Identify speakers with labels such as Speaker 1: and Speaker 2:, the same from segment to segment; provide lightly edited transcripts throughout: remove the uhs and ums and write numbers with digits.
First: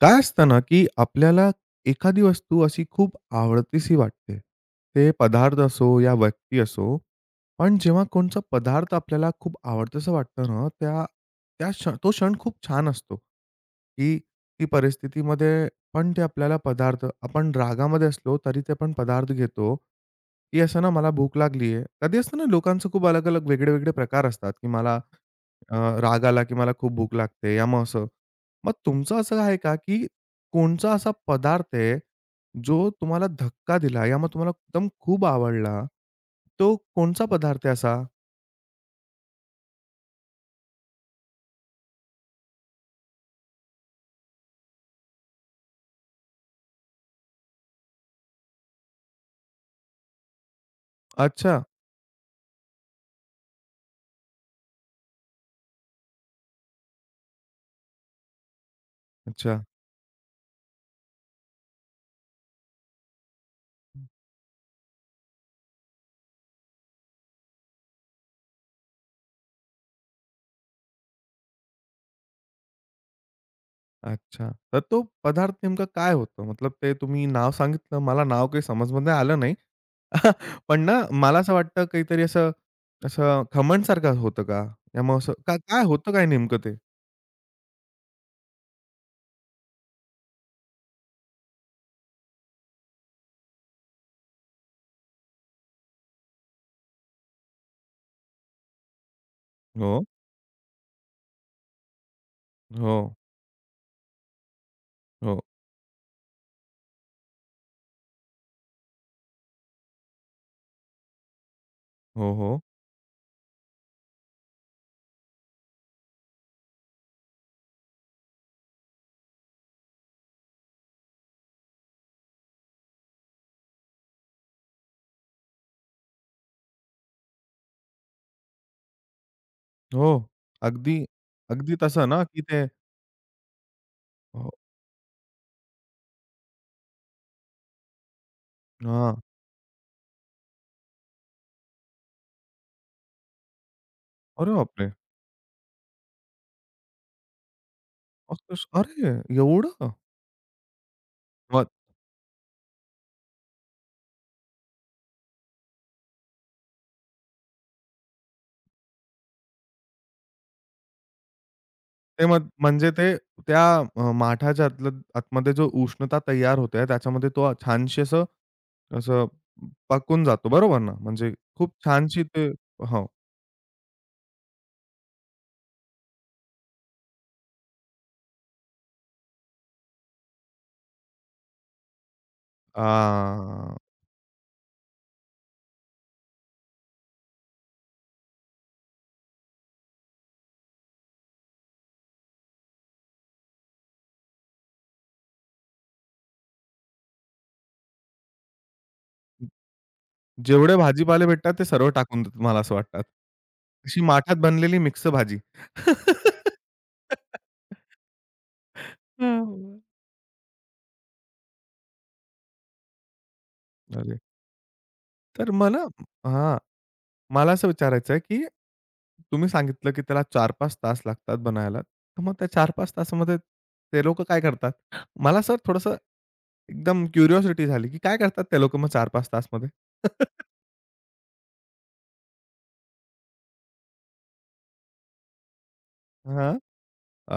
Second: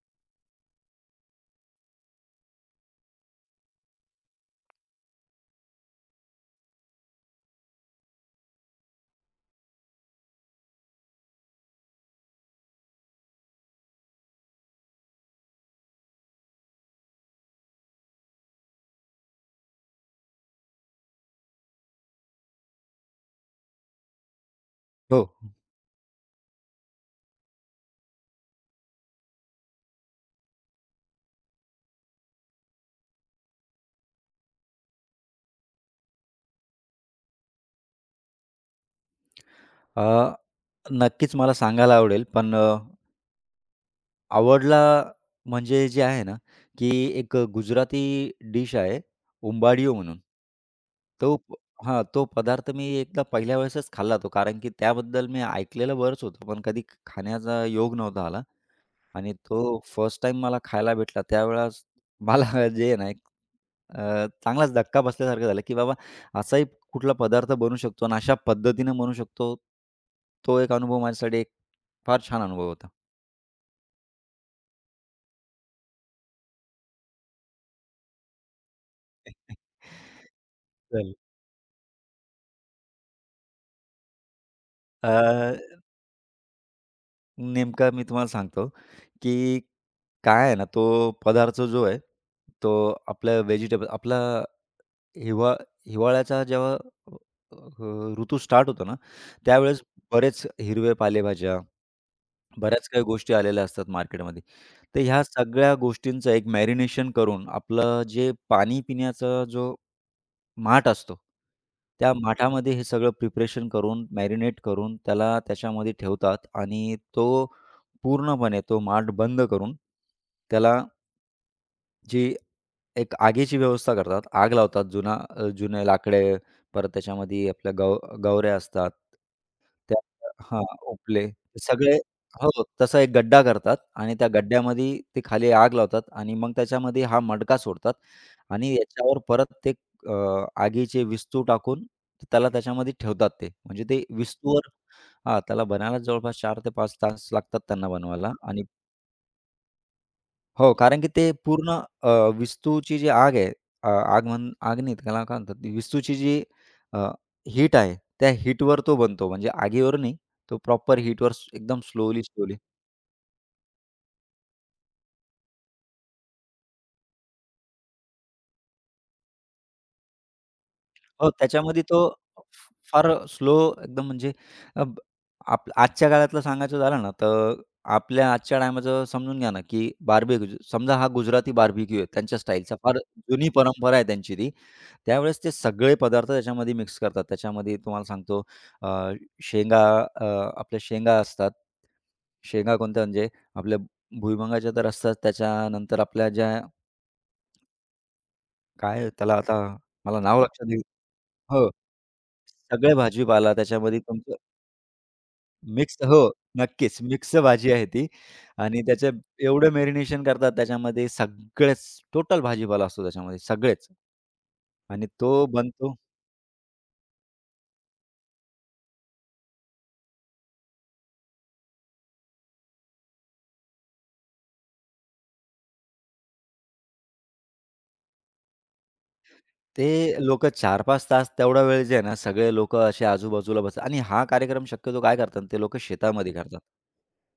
Speaker 1: काय असतं ना, की आपल्याला एखादी वस्तू अशी खूप आवडतीशी वाटते. ते पदार्थ असो या व्यक्ती असो. पण जेव्हा कोणचा पदार्थ आपल्याला खूप आवडतसं वाटतं ना, त्या त्या क्षण तो क्षण खूप छान असतो, की ती परिस्थितीमध्ये पण ते आपल्याला पदार्थ आपण रागामध्ये असलो, तरी ते आपण पदार्थ घेतो, की असं ना मला भूक लागली आहे. कधी असतं ना लोकांचं खूप अलग-अलग, वेगळे-वेगळे प्रकार असतात, की मला
Speaker 2: हो.
Speaker 1: राग आला, की मला खूप भूक लागते या मग असं. मग तुमचं असं आहे का, की कोणचा असा पदार्थ आहे, जो तुम्हाला धक्का दिला या मग तुम्हाला एकदम खूप आवडला? तो कोणचा पदार्थ आहे असा?
Speaker 2: अ, नक्कीच मला सांगायला आवडेल, पण आवडला म्हणजे जे आहे ना, की एक गुजराती डिश आहे उंबाडियो म्हणून. तो
Speaker 1: अच्छा,
Speaker 2: हां, तो पदार्थ मी एकदा पहिल्या वेळेसच खाल्ला तो, कारण की त्याबद्दल मी ऐकलेलं बरंच होतं, पण कधी खाण्याचा योग नव्हता आला. आणि
Speaker 1: अच्छा,
Speaker 2: तो फर्स्ट टाइम मला खायला भेटला त्यावेळेस मला जे आहे ना एक अ, चांगलाच धक्का बसल्यासारखं झालं, की बाबा असाही कुठला पदार्थ बनू शकतो आणि अशा पद्धतीनं बनू शकतो. तो एक अनुभव माझ्यासाठी एक फार छान अनुभव होता.
Speaker 1: अच्छा. तर तो पदार्थ नेमका काय होतं? मतलब ते तुम्ही नाव सांगितलं, मला नाव काही समजमध्ये आलं नाही. पण ना
Speaker 2: चल.
Speaker 1: मला असं वाटतं काहीतरी असं असं खमणसारखं होतं का?
Speaker 2: अ,
Speaker 1: त्यामुळे असं का काय होतं काय नेमकं ते?
Speaker 2: नेमका मी तुम्हाला सांगतो, की काय आहे ना तो पदार्थ जो आहे, तो आपल्या व्हेजिटेबल आपला हिवा हिवाळ्याचा जेव्हा ऋतू स्टार्ट होतो ना, त्यावेळेस
Speaker 1: हो,
Speaker 2: बरेच हिरवे पालेभाज्या बऱ्याच
Speaker 1: हो,
Speaker 2: काही गोष्टी आलेल्या असतात मार्केटमध्ये. तर ह्या
Speaker 1: हो,
Speaker 2: सगळ्या गोष्टींचं एक मॅरिनेशन करून आपलं जे पाणी पिण्याचा जो माठ असतो, त्या
Speaker 1: हो, हो,
Speaker 2: माठामध्ये हे सगळं प्रिपरेशन करून, मॅरिनेट करून त्याला त्याच्यामध्ये ठेवतात आणि तो पूर्णपणे तो माठ बंद करून त्याला जी एक आगीची व्यवस्था करतात. आग लावतात. जुना जुने लाकडे, परत त्याच्यामध्ये आपल्या गवऱ्या असतात. त्या
Speaker 1: हो.
Speaker 2: हां,
Speaker 1: अगदी,
Speaker 2: उपले
Speaker 1: अगदी
Speaker 2: सगळे
Speaker 1: तसं ना, की
Speaker 2: हो,
Speaker 1: ते
Speaker 2: तसा एक गड्डा करतात आणि त्या
Speaker 1: हो.
Speaker 2: गड्ड्यामध्ये ते खाली आग लावतात आणि मग त्याच्यामध्ये हा मडका सोडतात आणि याच्यावर
Speaker 1: हां.
Speaker 2: परत ते अ, आगीचे विस्तू टाकून त्याला त्याच्यामध्ये ठेवतात ते. म्हणजे ते
Speaker 1: अरे
Speaker 2: विस्तूवर
Speaker 1: बापरे!
Speaker 2: हां, त्याला बनायला जवळपास 4 ते 5 तास लागतात त्यांना बनवायला आणि
Speaker 1: असंच अरे! एवढं?
Speaker 2: हो, कारण की ते
Speaker 1: मग
Speaker 2: पूर्ण अ, विस्तूची जी आग आहे, अ, आग म्हण आग नाही त्याला काय म्हणतात, ती विस्तूची जी हीट आहे, त्या हीटवर तो बनतो. म्हणजे आगीवर नाही, तो प्रॉपर हीटवर एकदम स्लोली,
Speaker 1: ते मग
Speaker 2: स्लोली.
Speaker 1: म्हणजे ते त्या माठाच्या आतलं आतमध्ये जो उष्णता तयार होते त्याच्यामध्ये तो छानशी असं असं पकून जातो बरोबर ना?
Speaker 2: हो,
Speaker 1: म्हणजे खूप
Speaker 2: त्याच्यामध्ये तो
Speaker 1: छानशी ते हो.
Speaker 2: फार स्लो एकदम म्हणजे अ, ब- आप आजच्या काळातलं सांगायचं झालं ना, तर आपल्या आजच्या टायमाचं समजून घ्या ना, की बार्बेक्यू समजा हा गुजराती बार्बेक्यू आहे त्यांच्या स्टाईलचा,
Speaker 1: अ,
Speaker 2: फार जुनी परंपरा आहे त्यांची ती. त्यावेळेस ते सगळे पदार्थ त्याच्यामध्ये मिक्स करतात. त्याच्यामध्ये तुम्हाला सांगतो अ, शेंगा अ, आपल्या शेंगा असतात. शेंगा कोणत्या म्हणजे आपल्या भुईमुंगाच्या तर असतात. त्याच्यानंतर आपल्या ज्या काय त्याला आता मला नाव लक्षात
Speaker 1: जेवढे
Speaker 2: येई
Speaker 1: भाजीपाले भेटतात ते
Speaker 2: हो.
Speaker 1: सर्व टाकून देतात मला असं
Speaker 2: सगळे
Speaker 1: वाटतात.
Speaker 2: भाजीपाला त्याच्यामध्ये
Speaker 1: अशी
Speaker 2: तुमचं
Speaker 1: माठात बनलेली मिक्स भाजी.
Speaker 2: मिक्स हो, नक्कीच मिक्स भाजी आहे ती आणि त्याचे एवढं
Speaker 1: हां.
Speaker 2: मॅरिनेशन करतात त्याच्यामध्ये सगळेच, टोटल भाजीपाला असतो त्याच्यामध्ये सगळेच
Speaker 1: अरे!
Speaker 2: आणि तो
Speaker 1: तर मला
Speaker 2: बनतो
Speaker 1: हां. मला असं विचारायचं आहे, की तुम्ही सांगितलं, की त्याला 4-5 तास लागतात बनायला. तर मग त्या 4-5 तासामध्ये ते लोकं काय करतात? मला सर थोडंसं एकदम क्युरिओसिटी झाली, की काय करतात ते लोकं मग 4-5 तासमध्ये?
Speaker 2: ते लोक 4-5 तास तेवढा वेळ जे आहे ना, सगळे लोकं असे आजूबाजूला बसतात आणि हा कार्यक्रम शक्यतो काय करतात ते लोक शेतामध्ये
Speaker 1: हां.
Speaker 2: करतात.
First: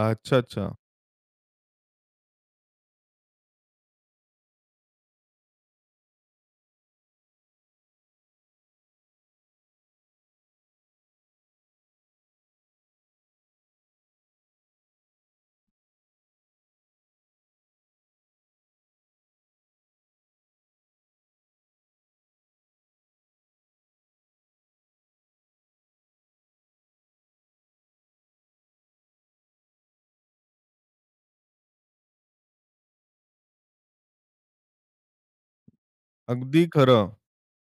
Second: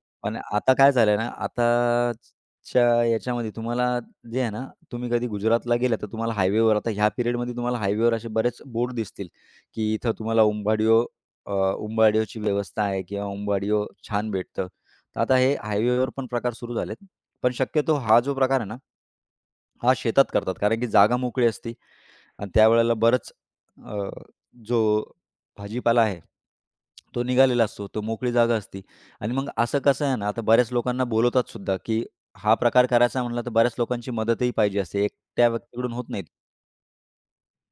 Speaker 1: अच्छा,
Speaker 2: पण
Speaker 1: अच्छा.
Speaker 2: आता काय झालंय ना, आताच्या याच्यामध्ये तुम्हाला जे आहे ना, तुम्ही कधी गुजरातला गेला तर तुम्हाला हायवेवर आता ह्या पिरियडमध्ये तुम्हाला हायवेवर असे बरेच बोर्ड दिसतील, की इथं तुम्हाला उंबाडियो अ, उंबाडियोची व्यवस्था आहे किंवा उंबाडियो छान भेटतं. तर आता हे हायवेवर पण प्रकार सुरू झालेत. पण शक्यतो हा जो प्रकार आहे ना, हा शेतात करतात कारण की जागा मोकळी असते. आणि त्यावेळेला बरंच अ, जो भाजीपाला आहे, तो निघालेला असतो. तो मोकळी जागा असते आणि मग असं कसं आहे ना, आता बऱ्याच लोकांना बोलवतात सुद्धा, की हा प्रकार करायचा म्हणला तर बऱ्याच लोकांची मदतही पाहिजे असते. एकट्या व्यक्तीकडून होत नाहीत.
Speaker 1: अगदी खरं.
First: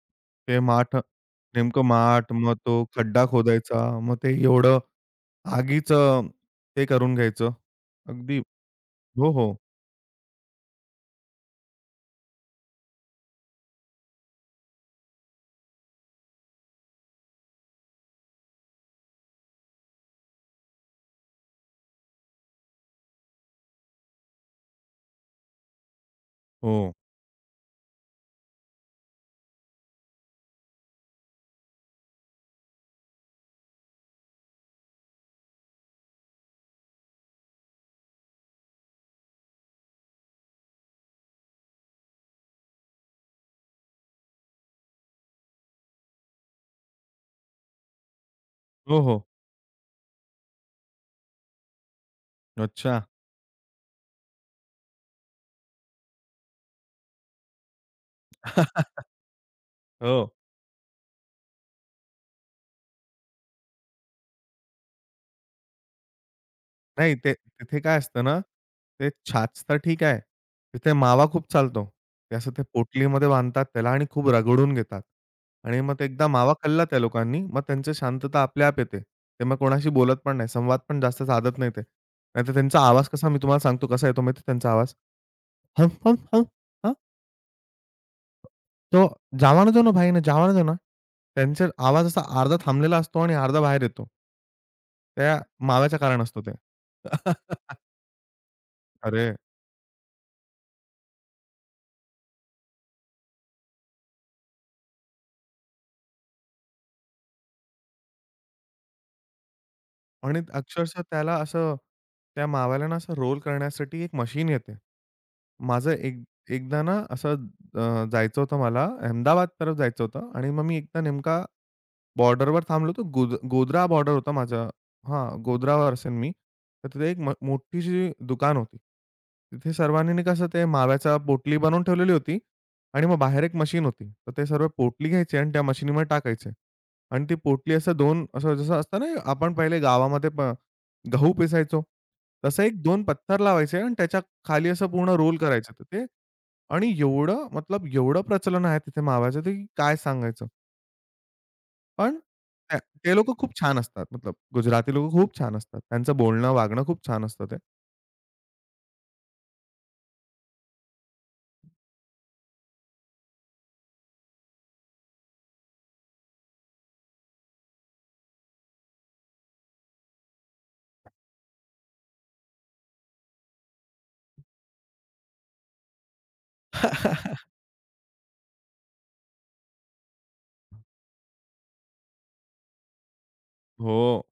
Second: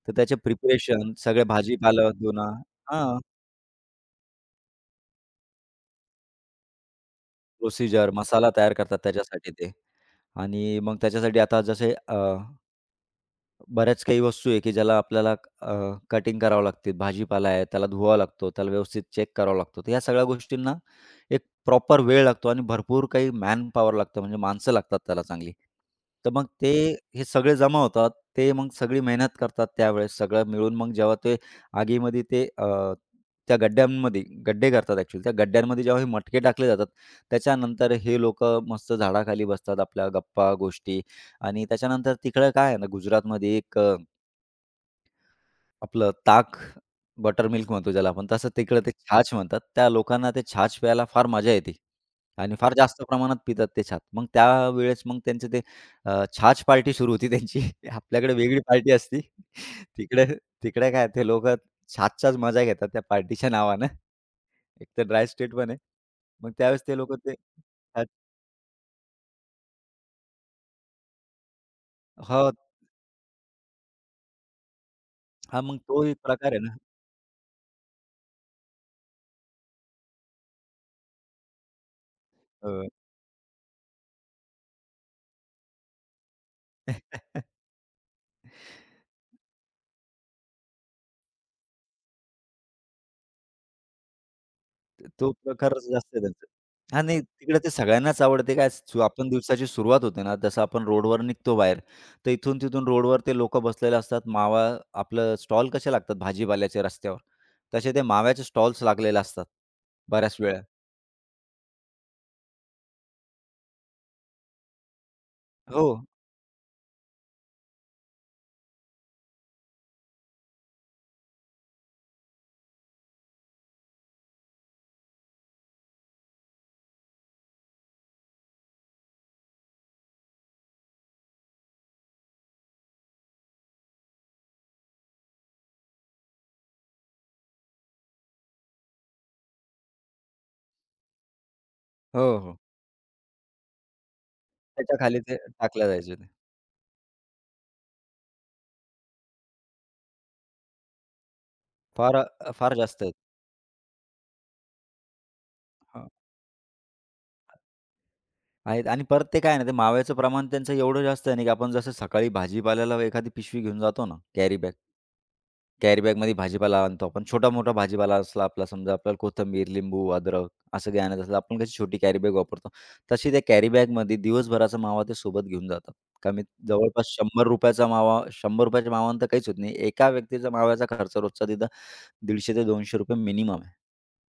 Speaker 2: तर त्याचे
Speaker 1: ते माठ
Speaker 2: प्रिपरेशन, सगळे
Speaker 1: नेमकं
Speaker 2: भाजीपाला
Speaker 1: माठ, मग
Speaker 2: धुणं
Speaker 1: तो
Speaker 2: हां,
Speaker 1: खड्डा खोदायचा, मग ते एवढं आगीचं ते करून घ्यायचं.
Speaker 2: प्रोसिजर
Speaker 1: अगदी
Speaker 2: मसाला तयार करतात
Speaker 1: हो,
Speaker 2: त्याच्यासाठी
Speaker 1: हो.
Speaker 2: ते आणि मग त्याच्यासाठी आता जसे बऱ्याच काही वस्तू आहे, की ज्याला आपल्याला कटिंग करावं लागते. भाजीपाला आहे, त्याला धुवावा लागतो, त्याला व्यवस्थित चेक करावा लागतो. तर या सगळ्या गोष्टींना एक प्रॉपर वेळ लागतो आणि भरपूर काही मॅन पॉवर लागतं, म्हणजे माणसं लागतात त्याला चांगली. तर मग ते
Speaker 1: हो.
Speaker 2: हे सगळे जमा होतात. ते मग सगळी मेहनत करतात त्यावेळेस. सगळं मिळून मग जेव्हा ते आगीमध्ये ते त्या गड्ड्यांमध्ये गड्डे करतात ॲक्चुअली. त्या गड्ड्यांमध्ये जेव्हा हे मटके टाकले जातात, त्याच्यानंतर हे लोकं मस्त झाडाखाली बसतात, आपल्या गप्पा, गोष्टी आणि त्याच्यानंतर तिकडं काय आहे ना, गुजरातमध्ये एक आपलं ताक बटर मिल्क म्हणतो ज्याला आपण, तसं तिकडं ते
Speaker 1: हो, हो.
Speaker 2: छाछ म्हणतात. त्या लोकांना ते छाछ प्यायला फार मजा येते आणि फार
Speaker 1: अच्छा.
Speaker 2: जास्त प्रमाणात पितात ते छाछ. मग त्यावेळेस मग त्यांचे ते छाछ पार्टी सुरू होती त्यांची. आपल्याकडे वेगळी पार्टी असती. तिकडे
Speaker 1: हो.
Speaker 2: तिकडे काय ते लोकं छाछच्याच मजा घेतात त्या पार्टीच्या नावानं. एक तर ड्राय स्टेट पण आहे. मग त्यावेळेस ते लोकं
Speaker 1: नाही
Speaker 2: ते
Speaker 1: ते तिथे काय
Speaker 2: छाछ
Speaker 1: असतं ना, ते छाछ तर ठीक आहे. तिथे मावा खूप चालतो. ते
Speaker 2: हो.
Speaker 1: असं ते पोटलीमध्ये बांधतात त्याला आणि खूप रगडून घेतात.
Speaker 2: हां, मग
Speaker 1: आणि मग
Speaker 2: तो
Speaker 1: ते
Speaker 2: एक
Speaker 1: एकदा
Speaker 2: प्रकार
Speaker 1: मावा
Speaker 2: आहे ना.
Speaker 1: खाल्ला त्या लोकांनी, मग त्यांची शांतता आपल्या-आप येते. ते मग कोणाशी बोलत पण नाही. संवाद पण जास्त साधत नाही ते. नाहीतर त्यांचा
Speaker 2: हो.
Speaker 1: आवाज कसा मी तुम्हाला सांगतो कसा येतो माहिती आहे त्यांचा आवाज? "हम, हम, हम, हां, तो जावानं दो ना भाई ना, जावानं दो ना." त्यांचा आवाज असा अर्धा थांबलेला असतो आणि अर्धा बाहेर येतो.
Speaker 2: तो
Speaker 1: त्या
Speaker 2: प्रकारच
Speaker 1: माव्याच्या
Speaker 2: जास्त आहे
Speaker 1: कारण असतो
Speaker 2: त्यांचा.
Speaker 1: ते.
Speaker 2: हां, नाही तिकडे ते सगळ्यांनाच आवडते काय सु आपण
Speaker 1: अरे!
Speaker 2: दिवसाची सुरुवात होते ना, जसं आपण रोडवर निघतो बाहेर, तर इथून-तिथून रोडवर ते लोकं बसलेले असतात. मावा आपलं स्टॉल कसे लागतात भाजीपाल्याचे रस्त्यावर, तसे ते माव्याचे स्टॉल्स लागलेले असतात बऱ्याच
Speaker 1: आणि
Speaker 2: वेळा.
Speaker 1: अक्षरशः त्याला असं त्या माव्याला ना असं रोल करण्यासाठी एक मशीन येते.
Speaker 2: हो,
Speaker 1: माझं एक एकदा ना असं जायचं होतं मला अहमदाबाद तरफ जायचं होतं आणि मग मी एकदा नेमका बॉर्डरवर थांबलो होतो. गोधरा बॉर्डर होता माझा. हां, गोधरावर असेन मी. तर तिथे एक मोठीशी दुकान होती. तिथे सर्वांनी कसं ते माव्याच्या पोटली बनवून ठेवलेली होती आणि मग बाहेर एक मशीन होती. तर ते सर्व पोटली घ्यायचे आणि त्या मशीनीमध्ये टाकायचे. आणि ती पोटली असं 2 असं जसं असतं ना, आपण पहिले गावामध्ये गहू पिसायचो.
Speaker 2: हो, हो.
Speaker 1: तसं एक 2 पत्थर लावायचे आणि त्याच्या खाली असं
Speaker 2: त्याच्या
Speaker 1: पूर्ण
Speaker 2: खाली ते
Speaker 1: रोल करायचं. तर
Speaker 2: टाकल्या
Speaker 1: ते
Speaker 2: जायचे ते.
Speaker 1: आणि एवढं मतलब एवढं प्रचलन आहे तिथे माव्याचं ते की काय सांगायचं.
Speaker 2: फार
Speaker 1: पण
Speaker 2: फार
Speaker 1: त्या
Speaker 2: जास्त आहेत.
Speaker 1: ते लोकं खूप छान असतात. मतलब गुजराती लोकं खूप छान असतात. त्यांचं बोलणं, वागणं खूप छान असतं ते.
Speaker 2: आहेत आणि परत ते काय आहे ना, ते माव्याचं प्रमाण त्यांचं एवढं जास्त आहे ना, की आपण जसं सकाळी भाजीपाल्याला एखादी पिशवी घेऊन जातो ना, कॅरी बॅग. कॅरी बॅगमध्ये भाजीपाला आणतो आपण. छोटा-मोठा भाजीपाला असला आपला समजा आपल्याला कोथिंबीर, लिंबू, अद्रक असं काही आणायचं असलं, आपण कशी छोटी कॅरी बॅग वापरतो. तशी त्या कॅरी बॅगमध्ये दिवसभराचा मावा ते सोबत घेऊन जातात. कमीत जवळपास ₹100 चा मावा ₹100 च्या मावानं तर काहीच होत नाही. एका व्यक्तीचा माव्याचा खर्च रोजचा तिथं ₹150 ते ₹200 मिनिमम आहे.
Speaker 1: हो,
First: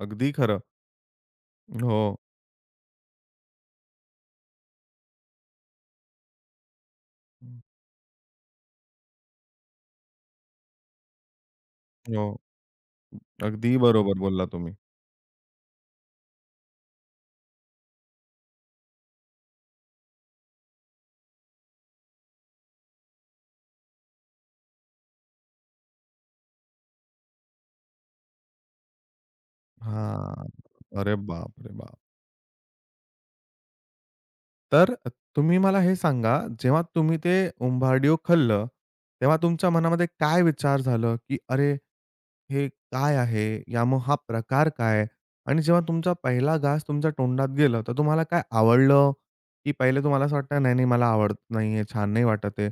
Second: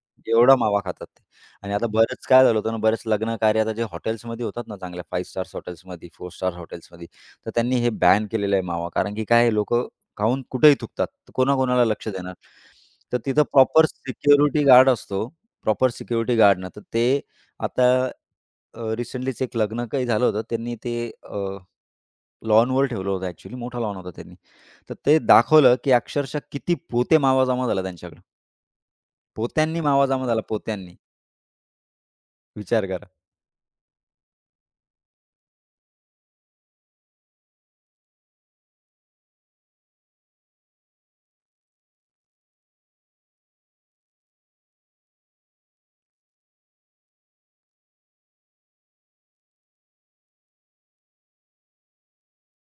Speaker 1: अगदी
Speaker 2: एवढा
Speaker 1: खरं.
Speaker 2: मावा खातात ते. आणि आता
Speaker 1: हो,
Speaker 2: बरंच काय झालं होतं ना, बरेच लग्न कार्य आता जे हॉटेल्समध्ये होतात ना, चांगल्या 5 स्टार्स हॉटेल्समध्ये, 4 स्टार हॉटेल्समध्ये, तर त्यांनी हे बॅन केलेलं आहे मावा. कारण की काय आहे खाऊन कुठेही थुंकतात. तर कोणाकोणाला लक्ष देणार?
Speaker 1: हो.
Speaker 2: तर तिथं
Speaker 1: अगदी
Speaker 2: प्रॉपर
Speaker 1: बरोबर बोलला
Speaker 2: सिक्युरिटी
Speaker 1: तुम्ही.
Speaker 2: गार्ड असतो. प्रॉपर सिक्युरिटी गार्ड ना, तर ते आता रिसेंटलीच एक लग्न काही झालं होतं. त्यांनी ते अ, लॉनवर ठेवलं होतं ॲक्चुअली. मोठा लॉन होता त्यांनी. तर ते दाखवलं, की अक्षरशः किती पोते मावा जमा झाला त्यांच्याकडं. पोत्यांनी मावा जमा झाला,
Speaker 1: हां.
Speaker 2: पोत्यांनी.
Speaker 1: अरे बापरे बाप!
Speaker 2: विचार करा.
Speaker 1: तर तुम्ही मला हे सांगा, जेव्हा तुम्ही ते उंबारडियो खाल्लं, तेव्हा तुमच्या मनामध्ये काय विचार झालं, की "अरे, हे काय आहे? या मग हा प्रकार काय आहे? आणि जेव्हा तुमचा पहिला घास तुमच्या तोंडात गेलं, तर तुम्हाला काय आवडलं? की पहिले तुम्हाला असं वाटतं, "नाही, नाही, मला आवडत नाहीये, छान नाही वाटत आहे."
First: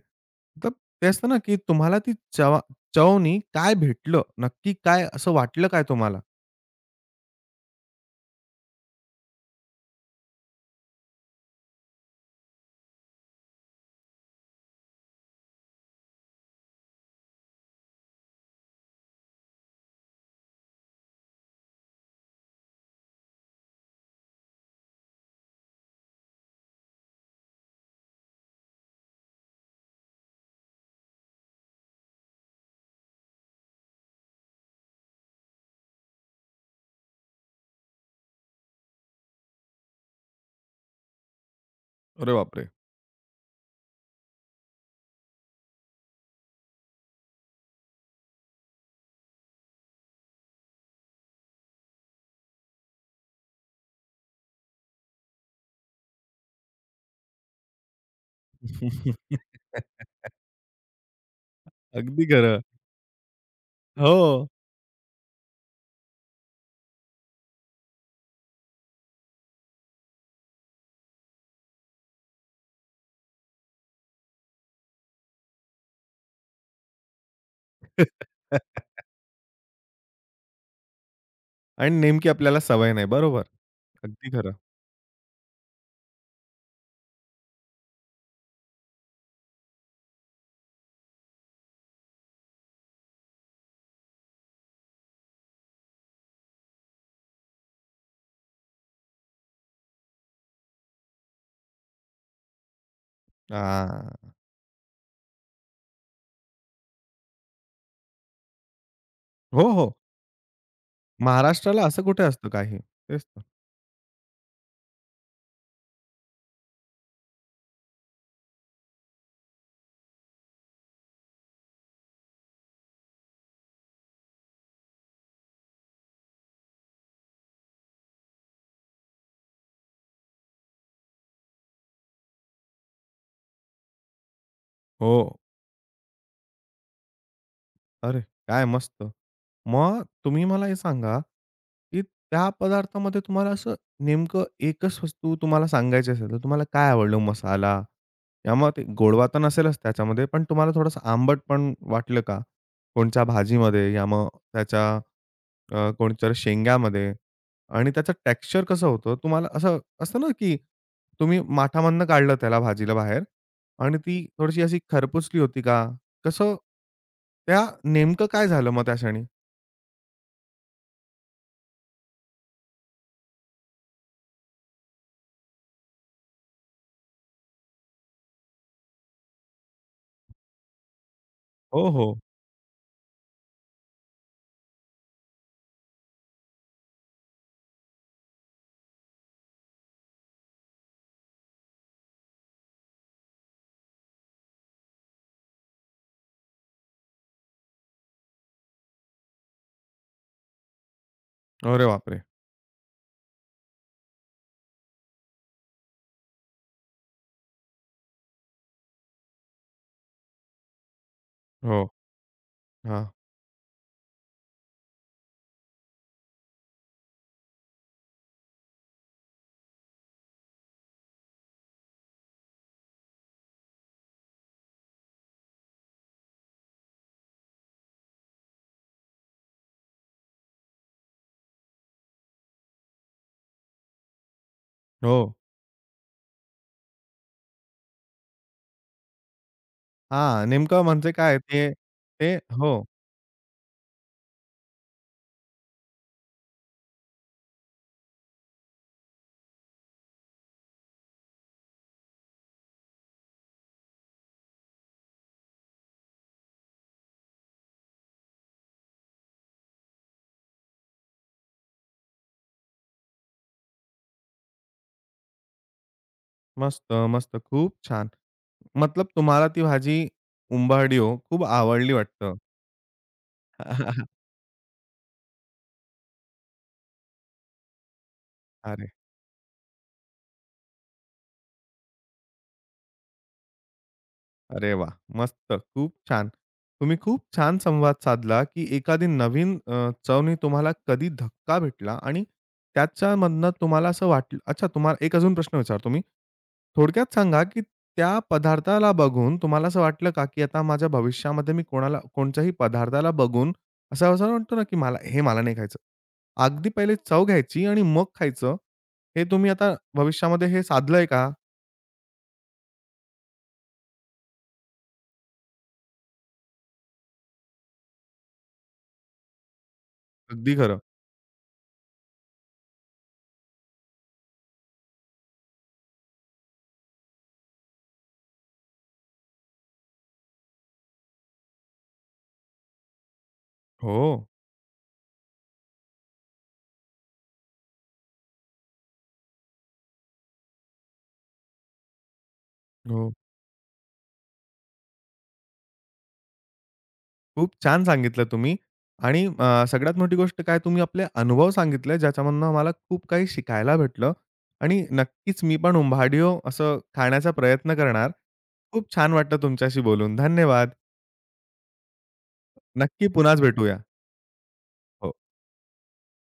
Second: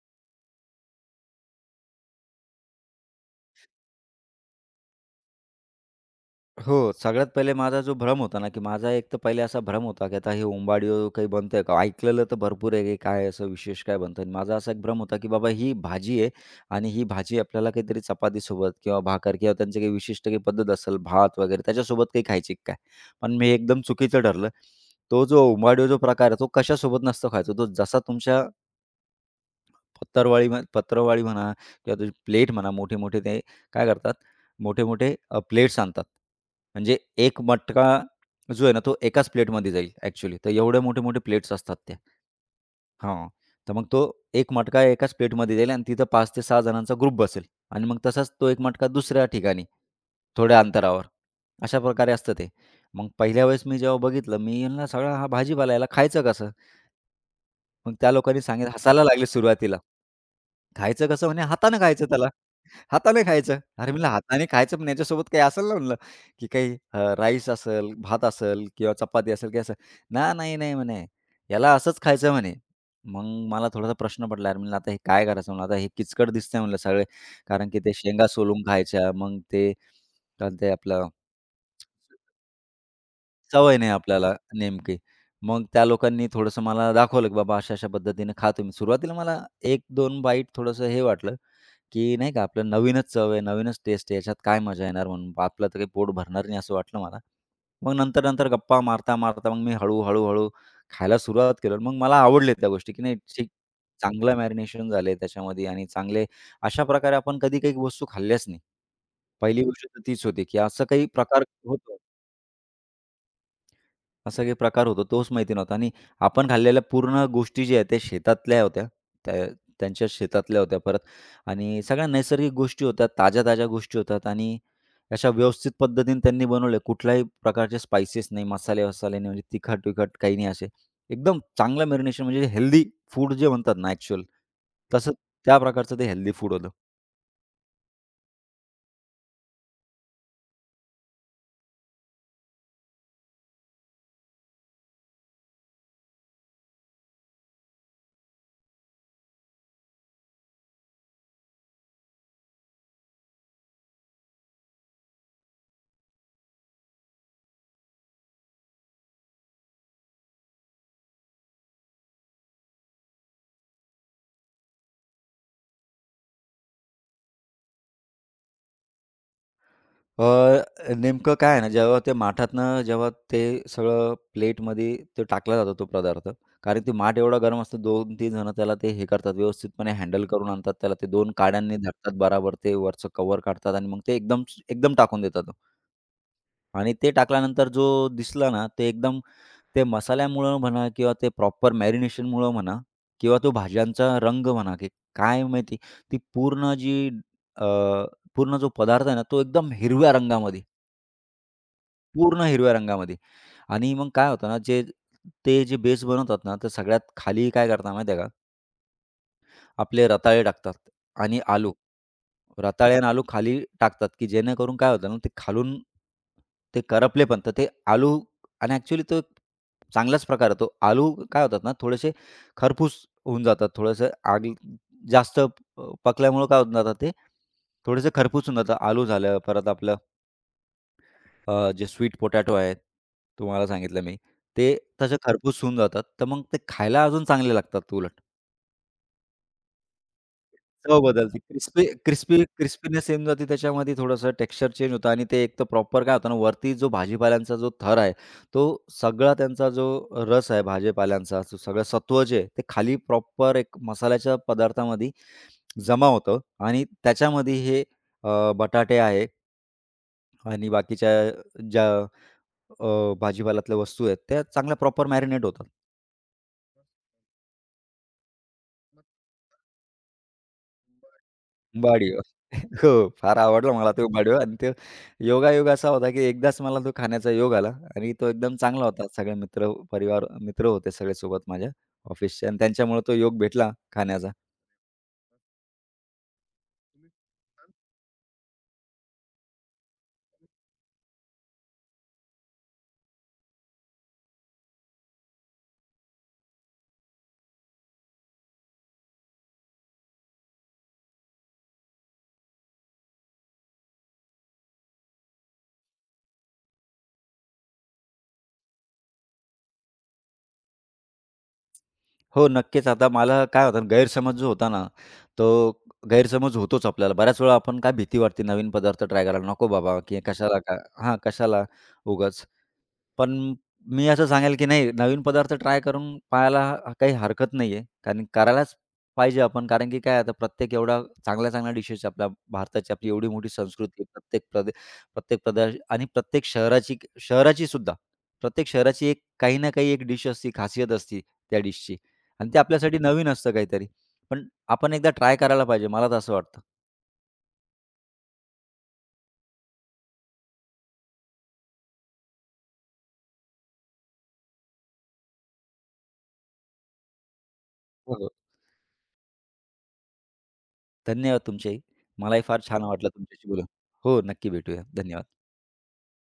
Speaker 1: तर ते असतं ना, की तुम्हाला ती चवनी काय भेटलं? नक्की काय असं वाटलं काय तुम्हाला?
Speaker 2: हो, सगळ्यात पहिले माझा जो भ्रम होता ना, की माझा एक तर पहिले असा भ्रम होता, की आता हे उंबाडियो काही बनतंय का? ऐकलेलं तर भरपूर आहे, की काय असं विशेष काय बनतं? आणि माझा असा एक भ्रम होता, की बाबा ही भाजी आहे आणि ही भाजी आपल्याला काहीतरी चपातीसोबत किंवा भाकर किंवा त्यांची काही विशिष्ट काही पद्धत असेल, भात वगैरे त्याच्यासोबत काही खायची काय? पण मी एकदम चुकीचं ठरलं. तो जो उंबाडियो जो प्रकार आहे, तो कशासोबत नसतो खायचा. तो जसा तुमच्या पत्रावळी म्हणा किंवा तुझी प्लेट म्हणा, मोठे-मोठे ते काय करतात, मोठे-मोठे प्लेट्स आणतात. म्हणजे एक मटका जो आहे ना, तो एकाच प्लेटमध्ये जाईल ॲक्चुअली. तर एवढे मोठे-मोठे प्लेट्स असतात त्या.
Speaker 1: अरे बापरे!
Speaker 2: हां. तर मग तो एक मटका एकाच प्लेटमध्ये जाईल आणि तिथं 5 ते 6 जणांचा ग्रुप बसेल आणि मग तसाच तो एक मटका दुसऱ्या ठिकाणी, थोड्या अंतरावर. अशा प्रकारे असतं ते. मग पहिल्या वेळेस मी जेव्हा बघितलं, मी म्हणलं सगळा हा भाजीपाला याला खायचं कसं? मग त्या लोकांनी सांगितलं हसायला लागले सुरुवातीला. "खायचं कसं?" म्हणे, "हातानं खायचं
Speaker 1: अगदी
Speaker 2: त्याला,
Speaker 1: खरं.
Speaker 2: हाताने खायचं." अरे म्हणलं, "हाताने
Speaker 1: हो.
Speaker 2: खायचं पण याच्यासोबत काही असेल ना?" म्हणलं, की काही राईस असेल, भात असेल किंवा चपाती असेल, की असं. "ना, नाही, नाही," म्हणे, "याला असंच खायचं" म्हणे. मग मला थोडासा प्रश्न पडला. अरे म्हणलं, "आता हे काय करायचं?" म्हणलं, "आता हे किचकट दिसतंय" म्हणलं सगळे. कारण की ते शेंगा सोलून खायच्या, मग ते काय म्हणते आपलं
Speaker 1: आणि नेमकी आपल्याला सवय नाही. बरोबर.
Speaker 2: सवय नाही
Speaker 1: अगदी
Speaker 2: आपल्याला
Speaker 1: खरं.
Speaker 2: नेमकी. मग त्या लोकांनी थोडंसं मला दाखवलं, की बाबा अशा-अशा पद्धतीने खा तुम्ही. सुरुवातीला मला एक दोन बाईट थोडंसं हे वाटलं, की नाही का आपलं नवीनच चव आहे, नवीनच टेस्ट आहे, याच्यात काय मजा येणार म्हणून. आपलं तर काही पोट भरणार नाही असं वाटलं मला. मग नंतर-नंतर गप्पा मारता-मारता मग मी हळू-हळू, हळू हळू खायला सुरुवात केलं. मग मला आवडले त्या गोष्टी, की नाही ठीक
Speaker 1: हां.
Speaker 2: चांगलं मॅरिनेशन झालंय त्याच्यामध्ये आणि चांगले अशा प्रकारे आपण कधी काही वस्तू खाल्ल्याच नाही. पहिली
Speaker 1: हो,
Speaker 2: गोष्ट
Speaker 1: हो.
Speaker 2: तर तीच होती, की असं काही प्रकार
Speaker 1: महाराष्ट्राला
Speaker 2: होतो.
Speaker 1: असं कुठे असतं काही? तेच तर.
Speaker 2: असा काही प्रकार होतो तोच माहिती नव्हता आणि आपण खाल्लेल्या पूर्ण गोष्टी ज्या आहेत त्या शेतातल्या होत्या. त्या त्यांच्या शेतातल्या होत्या परत आणि सगळ्या नैसर्गिक गोष्टी होत्या, ताज्या-ताज्या गोष्टी होतात आणि अशा व्यवस्थित पद्धतीने त्यांनी बनवले. कुठल्याही प्रकारचे स्पाइसेस नाही, मसाले-वसाले नाही, म्हणजे तिखट-विखट काही नाही असे. एकदम चांगलं मॅरिनेशन म्हणजे हेल्दी फूड जे म्हणतात ना ॲक्चुअल, तसं
Speaker 1: हो.
Speaker 2: त्या प्रकारचं ते हेल्दी फूड होतं.
Speaker 1: अरे! काय मस्त. मग तुम्ही मला हे सांगा, की त्या पदार्थामध्ये तुम्हाला असं नेमकं एकच वस्तू तुम्हाला सांगायची असेल, तर तुम्हाला काय आवडलं? मसाला या मग ते गोडवा तर नसेलच त्याच्यामध्ये, पण तुम्हाला थोडंसं आंबट पण वाटलं का? कोणत्या भाजीमध्ये या मग त्याच्या कोणत्यातरी शेंगामध्ये आणि त्याचं टेक्स्चर कसं होतं, तुम्हाला असं असतं ना, की तुम्ही माठामधनं काढलं त्याला भाजीला बाहेर आणि ती थोडीशी अशी खरपुसली होती का? कसं त्या नेमकं काय झालं मग त्या क्षणी?
Speaker 2: अ, नेमकं काय आहे ना, जेव्हा ते माठातनं जेव्हा ते सगळं प्लेटमध्ये ते टाकला जातो तो पदार्थ. कारण ते माठ एवढा गरम असतो 2-3 जण त्याला ते हे करतात, व्यवस्थितपणे हँडल करून आणतात त्याला. ते 2 काड्यांनी
Speaker 1: हो,
Speaker 2: धरतात
Speaker 1: हो.
Speaker 2: बराबर ते वरचं कव्हर काढतात आणि मग ते एकदम एकदम टाकून देतात तो. आणि ते टाकल्यानंतर जो दिसला ना, ते एकदम ते मसाल्यामुळं म्हणा किंवा ते प्रॉपर मॅरिनेशनमुळं म्हणा किंवा तो भाज्यांचा रंग म्हणा, की काय माहिती ती पूर्ण जी अ, पूर्ण जो पदार्थ आहे ना, तो एकदम हिरव्या रंगामध्ये.
Speaker 1: अरे बापरे!
Speaker 2: पूर्ण हिरव्या रंगामध्ये आणि मग काय होतं ना, जे ते जे बेस बनवतात ना, तर सगळ्यात खाली काय करतात माहिती आहे का, आपले रताळे टाकतात आणि आलू.
Speaker 1: हो.
Speaker 2: रताळे आणि
Speaker 1: हां.
Speaker 2: आलू खाली टाकतात, की जेणेकरून काय होतं ना, ते खालून ते करपले पण तर ते आलू आणि ॲक्चुअली तो चांगलाच प्रकार आहे तो. आलू काय होतात ना, थोडेसे खरपूस होऊन जातात. थोडंसं आगी जास्त प पकल्यामुळं काय होऊन जातात ते, थोडेसे खरपूस होऊन जातात. आलू झालं, परत आपलं जे स्वीट पोटॅटो आहेत, तुम्हाला सांगितलं मी, ते तसे
Speaker 1: हो.
Speaker 2: खरपूस होऊन जातात. तर मग ते खायला अजून चांगले लागतात उलट.
Speaker 1: हां, नेमकं
Speaker 2: चव
Speaker 1: म्हणजे काय
Speaker 2: बदलते.
Speaker 1: ते
Speaker 2: क्रिस्पी
Speaker 1: ते
Speaker 2: क्रिस्पी
Speaker 1: हो.
Speaker 2: क्रिस्पीनेस येऊन जाते त्याच्यामध्ये थोडंसं टेक्स्चर चेंज होतं आणि ते एक तर प्रॉपर काय होतं ना, वरती जो भाजीपाल्यांचा जो थर आहे, तो सगळा त्यांचा जो रस आहे भाजीपाल्यांचा, तो सगळं सत्व जे आहे, ते खाली प्रॉपर एक मसाल्याच्या पदार्थामध्ये जमा होतं आणि त्याच्यामध्ये हे बटाटे आहे आणि बाकीच्या ज्या भाजीपाल्यातल्या वस्तू आहेत, त्या चांगल्या प्रॉपर मॅरिनेट होतात.
Speaker 1: मस्त, मस्त. खूप छान. मतलब तुम्हाला ती भाजी उंबारडियो खूप आवडली
Speaker 2: वाढीव.
Speaker 1: वाटतं.
Speaker 2: हो, फार आवडला मला तो वडापाव आणि तो योगायोग असा होता, की एकदाच मला तो खाण्याचा योग आला आणि तो एकदम चांगला
Speaker 1: अरे
Speaker 2: होता. सगळे मित्र, परिवार, मित्र होते सगळे सोबत माझ्या ऑफिसचे आणि त्यांच्यामुळे तो योग भेटला खाण्याचा.
Speaker 1: अरे वा, मस्त. खूप छान. तुम्ही खूप छान संवाद साधला, की एखादी नवीन चवनी तुम्हाला कधी धक्का भेटला आणि त्याच्यामधनं तुम्हाला असं वाटलं अच्छा तुम्हाला एक अजून प्रश्न विचारतो मी. थोडक्यात सांगा, की त्या पदार्थाला बघून तुम्हाला असं वाटलं का, की आता माझ्या भविष्यामध्ये मी कोणाला कोणत्याही पदार्थाला बघून असं असं वाटतो ना, की मला नाही खायचं. अगदी पहिले चव घ्यायची आणि मग खायचं. हे तुम्ही आता भविष्यामध्ये हे साधलंय का?
Speaker 2: हो, नक्कीच. आता मला काय होतं ना, गैरसमज जो होता ना, तो गैरसमज होतोच आपल्याला. बऱ्याच वेळा आपण काय भीती वाटते नवीन पदार्थ ट्राय करायला. नको बाबा, की
Speaker 1: अगदी
Speaker 2: कशाला का
Speaker 1: खरं.
Speaker 2: हां, कशाला उगाच. पण मी असं सांगेल, की नाही नवीन पदार्थ ट्राय करून पाहायला ह काही हरकत नाहीये. कारण करायलाच पाहिजे आपण. कारण की काय आता प्रत्येक एवढा चांगल्या-चांगल्या डिशेस आपल्या भारताची आपली एवढी मोठी
Speaker 1: हो,
Speaker 2: संस्कृती प्रत्येक प्रदेश आणि प्रत्येक शहराची शहराची सुद्धा. प्रत्येक शहराची एक काही ना काही एक डिश असती, खासियत असती त्या डिशची आणि ते आपल्यासाठी
Speaker 1: हो.
Speaker 2: नवीन असतं काहीतरी. पण आपण एकदा ट्राय करायला पाहिजे. मला तर असं वाटतं.
Speaker 1: खूप छान सांगितलं तुम्ही आणि सगळ्यात मोठी गोष्ट काय तुम्ही आपले अनुभव सांगितले, ज्याच्यामधनं आम्हाला खूप काही शिकायला भेटलं आणि नक्कीच मी पण उंबाडियो असं खाण्याचा प्रयत्न करणार.
Speaker 2: हो, हो.
Speaker 1: खूप छान वाटलं तुमच्याशी बोलून. धन्यवाद.
Speaker 2: धन्यवाद तुमचेही. मलाही फार छान
Speaker 1: नक्की
Speaker 2: वाटलं
Speaker 1: पुन्हाच
Speaker 2: तुमच्याशी बोलून.
Speaker 1: भेटूया.
Speaker 2: हो, नक्की भेटूया.
Speaker 1: हो.
Speaker 2: धन्यवाद.